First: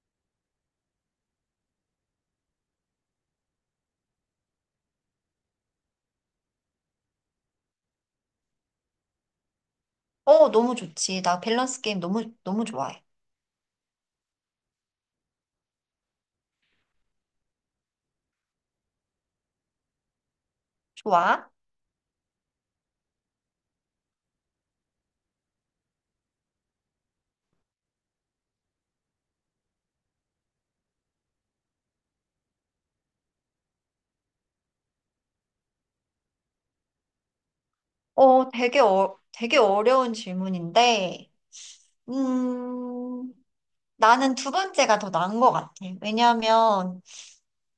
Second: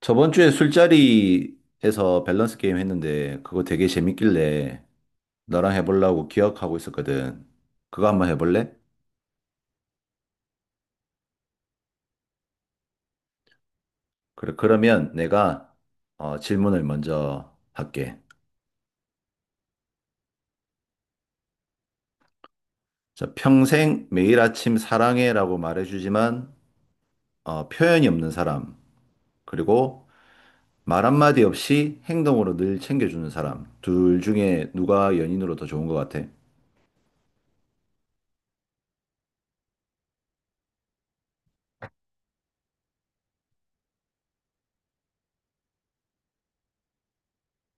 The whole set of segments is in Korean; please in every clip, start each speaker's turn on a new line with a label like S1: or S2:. S1: 저번 주에 술자리에서 밸런스 게임 했는데 그거 되게 재밌길래 너랑 해보려고 기억하고 있었거든. 그거 한번 해볼래?
S2: 너무 좋지. 나 밸런스 게임 너무, 너무 좋아해.
S1: 그래, 그러면 내가 질문을 먼저 할게.
S2: 좋아?
S1: 자, 평생 매일 아침 사랑해라고 말해주지만 표현이 없는 사람, 그리고 말 한마디 없이 행동으로 늘 챙겨주는 사람, 둘 중에 누가 연인으로 더 좋은 것 같아?
S2: 되게 어려운 질문인데, 음, 나는 두 번째가 더 나은 것 같아. 왜냐하면,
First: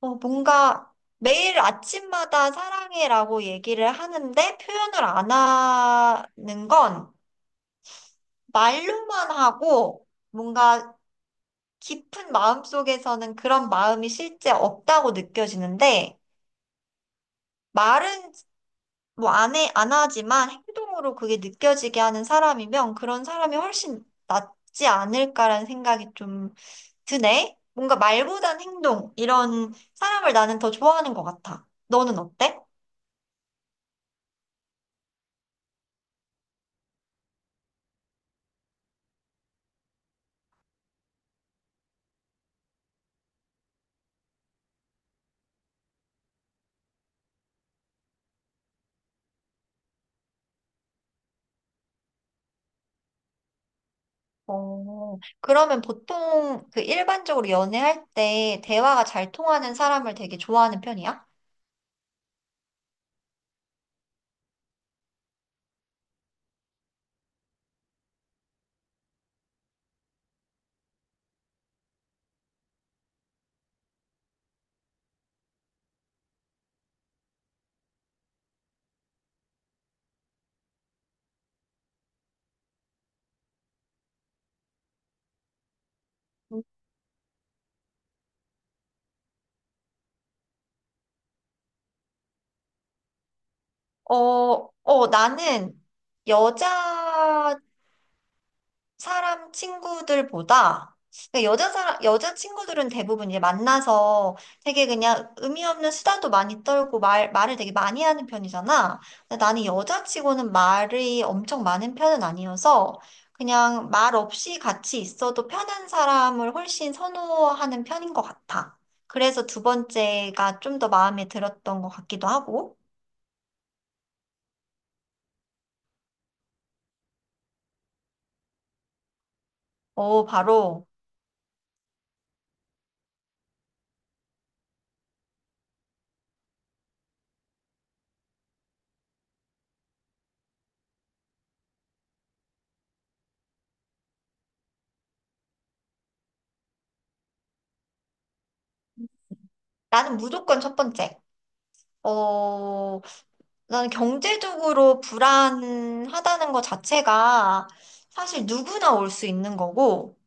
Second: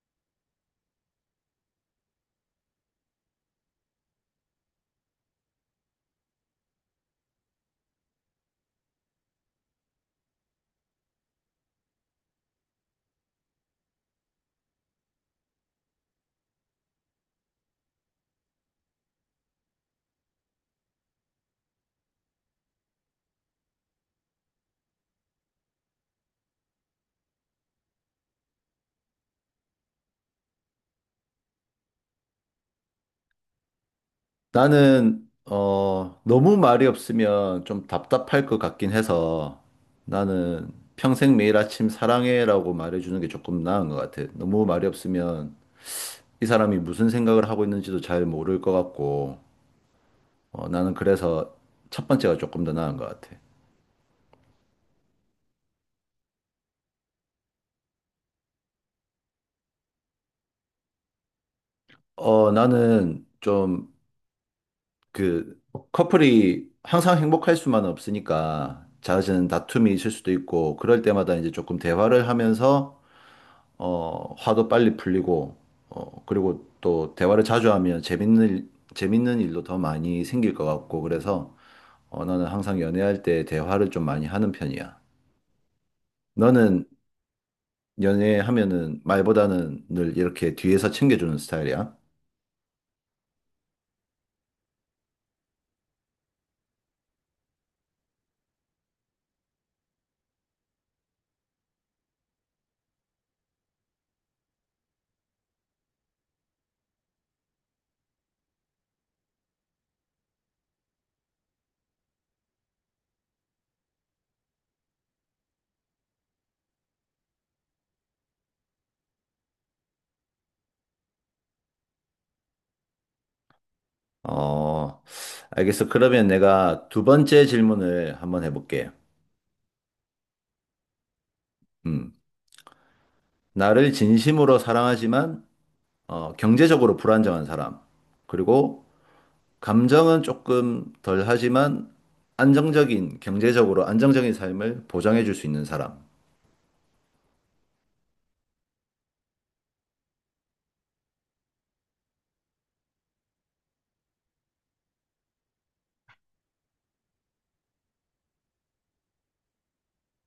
S2: 어, 뭔가 매일 아침마다 사랑해라고 얘기를 하는데 표현을 안 하는 건 말로만 하고 뭔가 깊은 마음속에서는 그런 마음이 실제 없다고 느껴지는데, 말은 뭐 안 하지만 행동으로 그게 느껴지게 하는 사람이면 그런 사람이 훨씬 낫지 않을까라는 생각이 좀 드네. 뭔가 말보단 행동, 이런 사람을 나는 더 좋아하는 것 같아. 너는 어때?
S1: 나는 어 너무 말이 없으면 좀 답답할 것 같긴 해서 나는 평생 매일 아침 사랑해라고 말해주는 게 조금 나은 것 같아. 너무 말이 없으면 이 사람이 무슨 생각을 하고 있는지도 잘 모를 것 같고 나는 그래서 첫 번째가 조금 더 나은 것 같아.
S2: 어, 그러면 보통 그 일반적으로 연애할 때 대화가 잘 통하는 사람을 되게 좋아하는 편이야?
S1: 어 나는 좀 그 커플이 항상 행복할 수만은 없으니까 잦은 다툼이 있을 수도 있고 그럴 때마다 이제 조금 대화를 하면서 화도 빨리 풀리고, 그리고 또 대화를 자주 하면 재밌는 일도 더 많이 생길 것 같고, 그래서 나는 항상 연애할 때 대화를 좀 많이 하는 편이야. 너는 연애하면은 말보다는 늘 이렇게 뒤에서 챙겨주는 스타일이야?
S2: 나는 여자 사람 친구들보다 그러니까 여자 친구들은 대부분 이제 만나서 되게 그냥 의미 없는 수다도 많이 떨고 말 말을 되게 많이 하는 편이잖아. 근데 나는 여자치고는 말이 엄청 많은 편은 아니어서 그냥 말 없이 같이 있어도 편한 사람을 훨씬 선호하는 편인 것 같아. 그래서 두 번째가 좀 더 마음에 들었던 것 같기도 하고.
S1: 어, 알겠어. 그러면 내가 두 번째 질문을 한번 해볼게.
S2: 어, 바로
S1: 음, 나를 진심으로 사랑하지만, 경제적으로 불안정한 사람. 그리고 감정은 조금 덜 하지만 안정적인, 경제적으로 안정적인 삶을 보장해 줄 수 있는 사람.
S2: 나는 무조건 첫 번째. 어, 나는 경제적으로 불안하다는 것 자체가 사실 누구나 올 수 있는 거고,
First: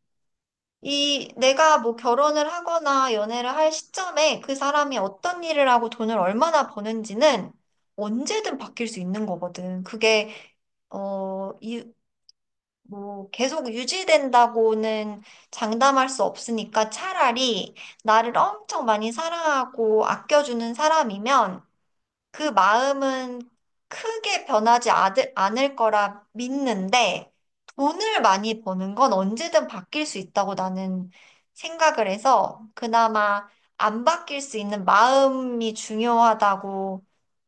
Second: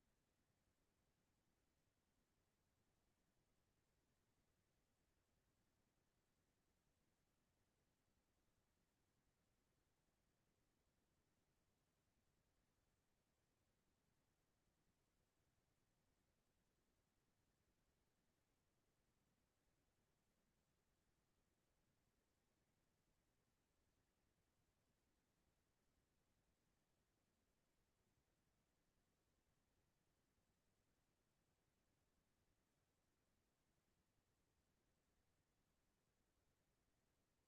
S2: 이 내가 뭐 결혼을 하거나 연애를 할 시점에 그 사람이 어떤 일을 하고 돈을 얼마나 버는지는 언제든 바뀔 수 있는 거거든. 그게, 어, 이, 뭐, 계속 유지된다고는 장담할 수 없으니까 차라리 나를 엄청 많이 사랑하고 아껴주는 사람이면 그 마음은 크게 변하지 아 않을 거라 믿는데 돈을 많이 버는 건 언제든 바뀔 수 있다고 나는 생각을 해서 그나마 안 바뀔 수 있는 마음이 중요하다고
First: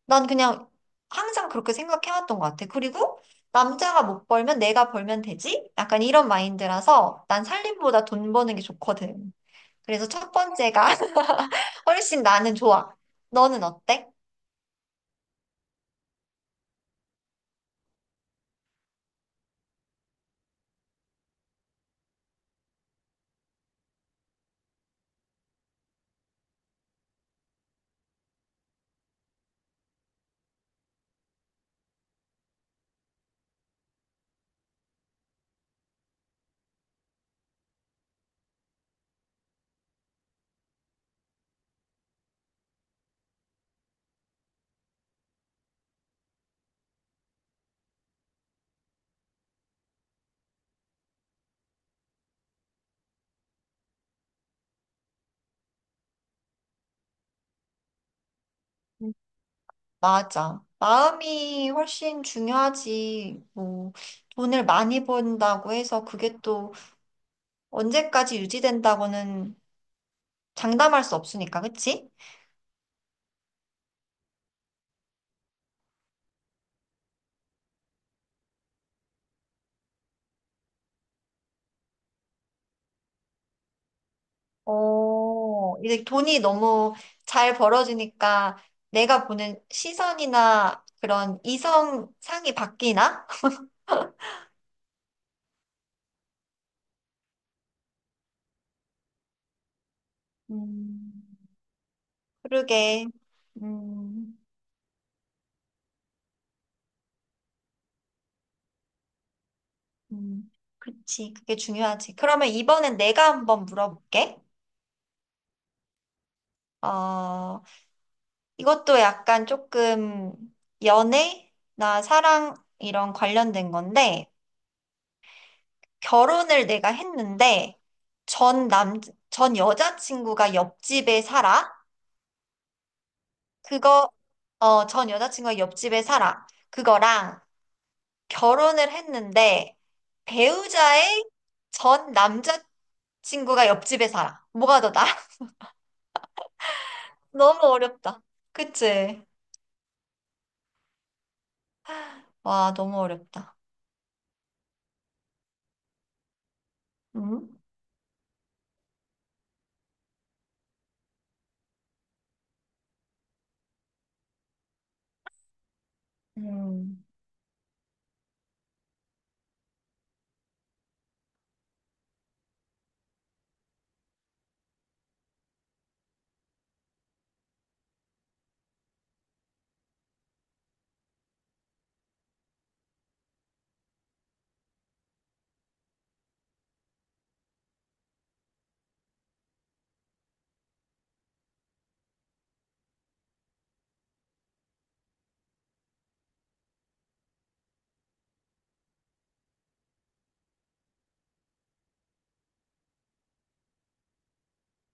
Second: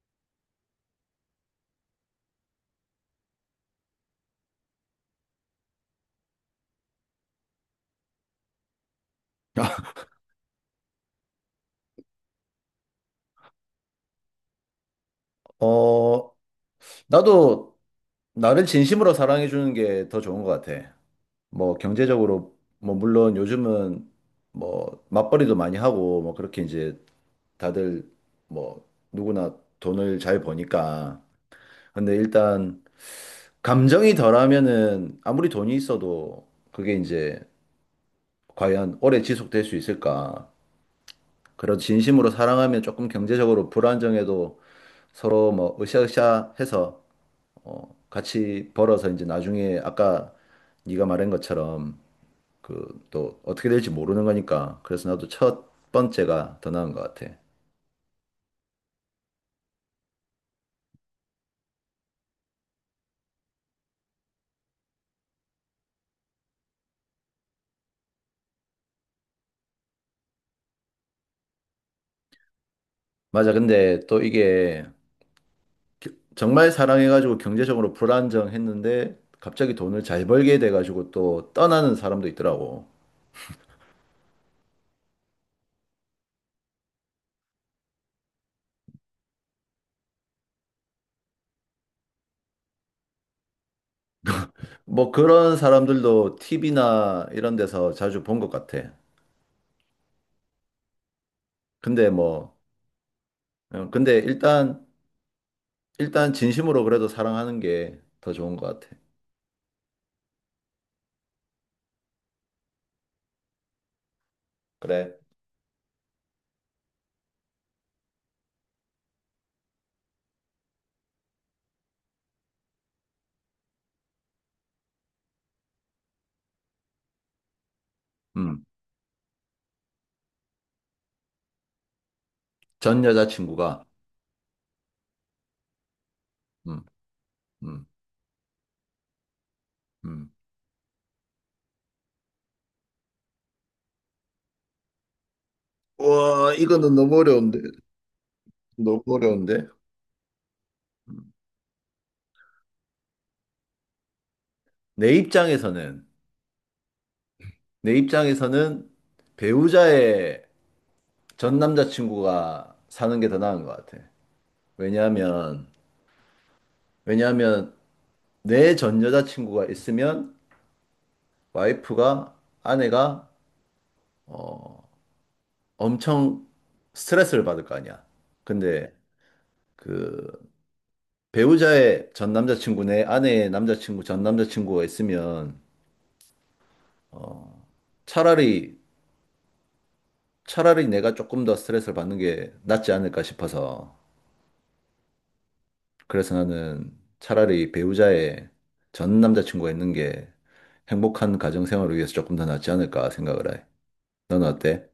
S2: 난 그냥 항상 그렇게 생각해왔던 것 같아. 그리고 남자가 못 벌면 내가 벌면 되지? 약간 이런 마인드라서 난 살림보다 돈 버는 게 좋거든. 그래서 첫 번째가 훨씬 나는 좋아. 너는 어때?
S1: 어, 나도 나를 진심으로 사랑해 주는 게 더 좋은 것 같아. 뭐 경제적으로 뭐 물론 요즘은 뭐 맞벌이도 많이 하고 뭐 그렇게 이제 다들 뭐 누구나 돈을 잘 버니까. 근데 일단 감정이 덜하면은 아무리 돈이 있어도 그게 이제 과연 오래 지속될 수 있을까? 그런 진심으로 사랑하면 조금 경제적으로 불안정해도 서로 뭐 으쌰으쌰해서 같이 벌어서 이제 나중에 아까 네가 말한 것처럼 그 또 어떻게 될지 모르는 거니까 그래서 나도 첫 번째가 더 나은 것 같아.
S2: 맞아. 마음이 훨씬 중요하지. 뭐, 돈을 많이 번다고 해서 그게 또 언제까지 유지된다고는 장담할 수 없으니까, 그치?
S1: 맞아. 근데 또 이게 정말 사랑해가지고 경제적으로 불안정했는데 갑자기 돈을 잘 벌게 돼가지고 또 떠나는 사람도 있더라고.
S2: 어, 이제 돈이 너무 잘 벌어지니까 내가 보는 시선이나 그런 이성 상이 바뀌나?
S1: 뭐 그런 사람들도 TV나 이런 데서 자주 본 것 같아.
S2: 음,
S1: 근데 뭐
S2: 그러게.
S1: 근데
S2: 음,
S1: 일단 진심으로 그래도 사랑하는 게 더 좋은 것 같아.
S2: 음, 그치. 그게 중요하지. 그러면 이번엔 내가 한번 물어볼게.
S1: 그래.
S2: 어, 이것도 약간 조금 연애나 사랑 이런 관련된 건데, 결혼을 내가 했는데,
S1: 음,
S2: 전 남, 전 여자친구가 옆집에 살아?
S1: 전 여자친구가,
S2: 그거, 어, 전 여자친구가 옆집에 살아.
S1: 음,
S2: 그거랑
S1: 음,
S2: 결혼을 했는데,
S1: 음,
S2: 배우자의 전 남자친구가 옆집에 살아. 뭐가 더 나아?
S1: 와, 이거는 너무
S2: 너무
S1: 어려운데.
S2: 어렵다.
S1: 너무
S2: 그치?
S1: 어려운데. 음.
S2: 와, 너무 어렵다.
S1: 내 입장에서는,
S2: 음?
S1: 내 입장에서는 배우자의 전 남자친구가 사는 게 더 나은 것 같아. 왜냐하면,
S2: 음.
S1: 왜냐하면 내 전 여자친구가 있으면 와이프가, 아내가, 어, 엄청 스트레스를 받을 거 아니야. 근데 그 배우자의 전 남자친구 내 아내의 남자친구 전 남자친구가 있으면 어 차라리 차라리 내가 조금 더 스트레스를 받는 게 낫지 않을까 싶어서 그래서 나는 차라리 배우자의 전 남자친구가 있는 게 행복한 가정 생활을 위해서 조금 더 낫지 않을까 생각을 해. 너는 어때?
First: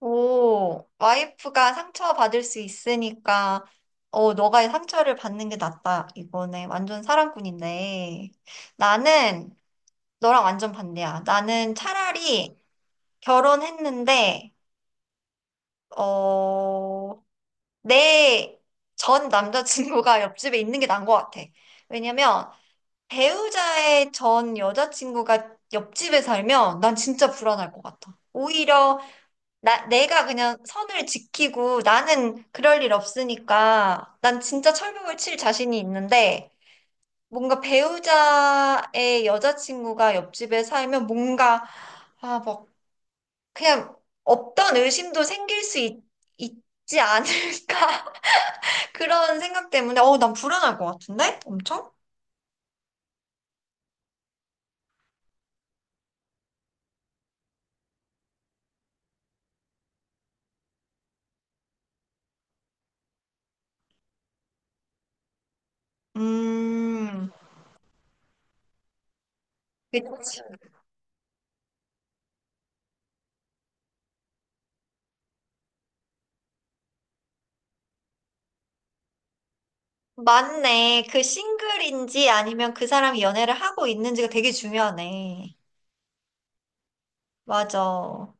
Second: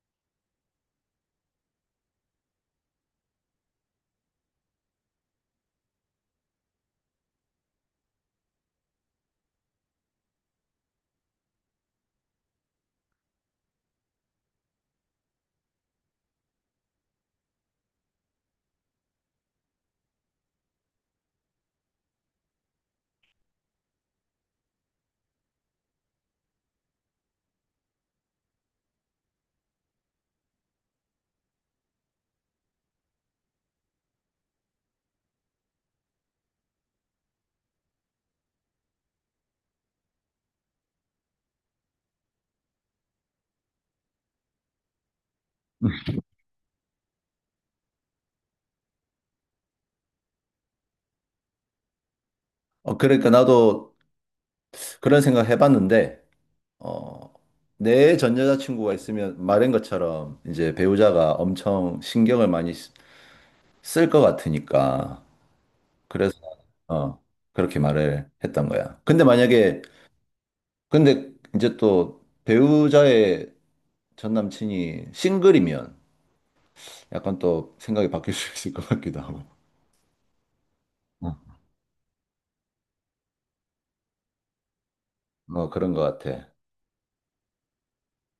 S2: 오, 와이프가 상처받을 수 있으니까, 어, 너가 상처를 받는 게 낫다. 이거네. 완전 사랑꾼인데. 나는 너랑 완전 반대야. 나는 차라리 결혼했는데, 어, 내 전 남자친구가 옆집에 있는 게 나은 것 같아. 왜냐면, 배우자의 전 여자친구가 옆집에 살면 난 진짜 불안할 것 같아. 오히려 내가 그냥 선을 지키고 나는 그럴 일 없으니까 난 진짜 철벽을 칠 자신이 있는데 뭔가 배우자의 여자친구가 옆집에 살면 뭔가 아, 막 그냥 없던 의심도 있지 않을까 그런 생각 때문에 어, 난 불안할 것 같은데? 엄청?
S1: 어 그러니까 나도 그런 생각 해봤는데 어 내 전 여자친구가 있으면 말한 것처럼 이제 배우자가 엄청 신경을 많이 쓸 것 같으니까. 그래서, 어,
S2: 음,
S1: 그렇게 말을 했던 거야. 근데 만약에,
S2: 그치.
S1: 근데 이제 또 배우자의 전 남친이 싱글이면 약간 또 생각이 바뀔 수 있을 것 같기도 하고.
S2: 맞네. 그
S1: 응, 어,
S2: 싱글인지 아니면 그 사람이 연애를 하고 있는지가 되게 중요하네.
S1: 뭐 그런 것 같아.
S2: 맞아.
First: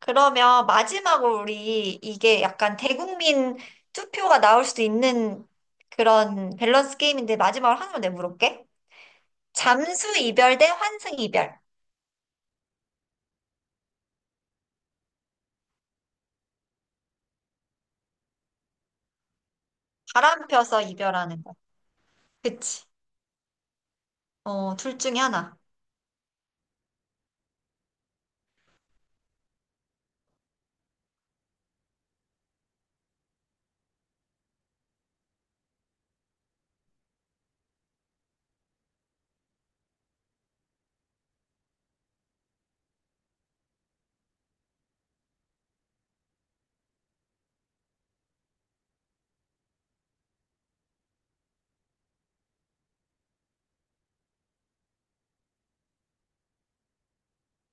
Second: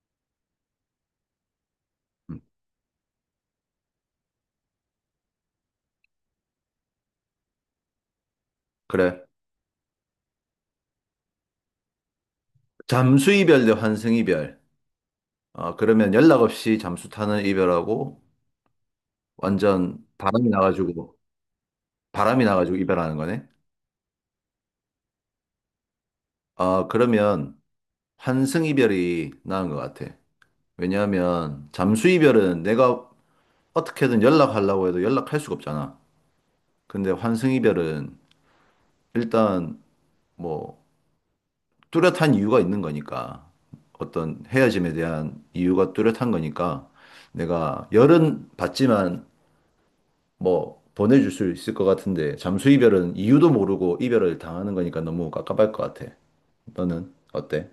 S2: 그러면 마지막으로 우리
S1: 음,
S2: 이게 약간 대국민 투표가 나올 수도 있는 그런 밸런스 게임인데 마지막으로 하나만 내가 물어볼게.
S1: 그래.
S2: 잠수 이별 대 환승 이별.
S1: 잠수 이별 대 환승 이별. 어, 그러면 연락 없이 잠수 타는 이별하고 완전
S2: 바람
S1: 바람이
S2: 펴서
S1: 나가지고,
S2: 이별하는 거.
S1: 바람이 나가지고
S2: 그치.
S1: 이별하는 거네.
S2: 어, 둘 중에 하나.
S1: 어, 그러면 환승 이별이 나은 것 같아. 왜냐하면 잠수이별은 내가 어떻게든 연락하려고 해도 연락할 수가 없잖아. 근데 환승이별은 일단 뭐 뚜렷한 이유가 있는 거니까 어떤 헤어짐에 대한 이유가 뚜렷한 거니까 내가 열은 받지만 뭐 보내줄 수 있을 것 같은데 잠수이별은 이유도 모르고 이별을 당하는 거니까 너무 깝깝할 것 같아. 너는 어때?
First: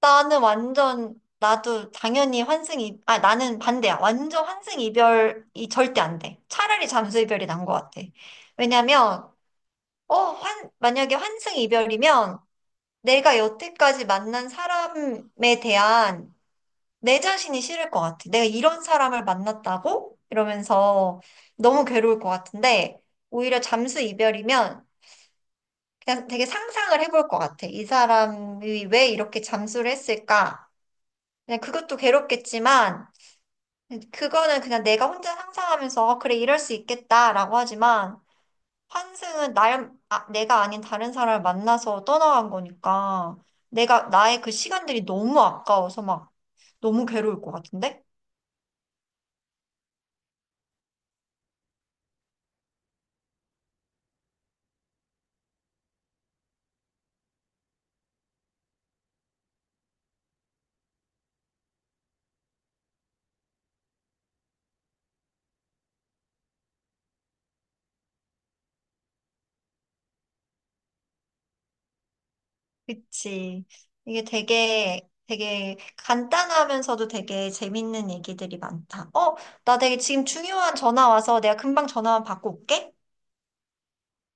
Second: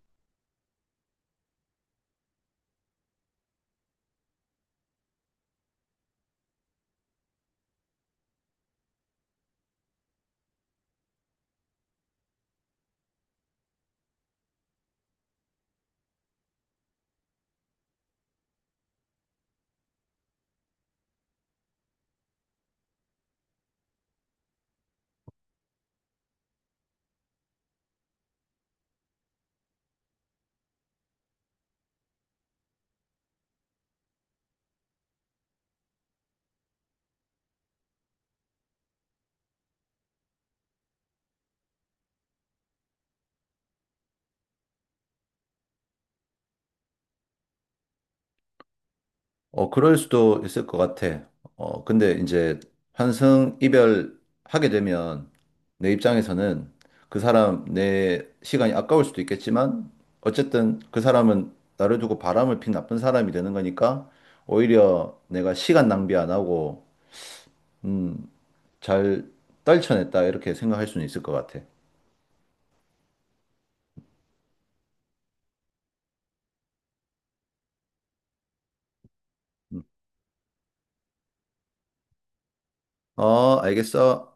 S2: 나는 완전, 나도 당연히 환승 이, 아, 나는 반대야. 완전 환승 이별이 절대 안 돼. 차라리 잠수 이별이 난 것 같아. 왜냐면, 만약에 환승 이별이면 내가 여태까지 만난 사람에 대한 내 자신이 싫을 것 같아. 내가 이런 사람을 만났다고? 이러면서 너무 괴로울 것 같은데, 오히려 잠수 이별이면 그냥 되게 상상을 해볼 것 같아. 이 사람이 왜 이렇게 잠수를 했을까? 그냥 그것도 괴롭겠지만, 그거는 그냥 내가 혼자 상상하면서, 어, 그래, 이럴 수 있겠다라고 하지만, 내가 아닌 다른 사람을 만나서 떠나간 거니까 내가 나의 그 시간들이 너무 아까워서 막 너무 괴로울 것 같은데?
S1: 어, 그럴 수도 있을 것 같아. 근데 이제 환승 이별하게 되면 내 입장에서는 그 사람 내 시간이 아까울 수도 있겠지만 어쨌든 그 사람은 나를 두고 바람을 핀 나쁜 사람이 되는 거니까 오히려 내가 시간 낭비 안 하고 음, 잘 떨쳐냈다 이렇게 생각할 수는 있을 것 같아.
S2: 그치. 이게 되게 간단하면서도 되게 재밌는 얘기들이 많다. 어, 나 되게 지금 중요한 전화 와서 내가 금방 전화만 받고 올게.
S1: 어, 알겠어.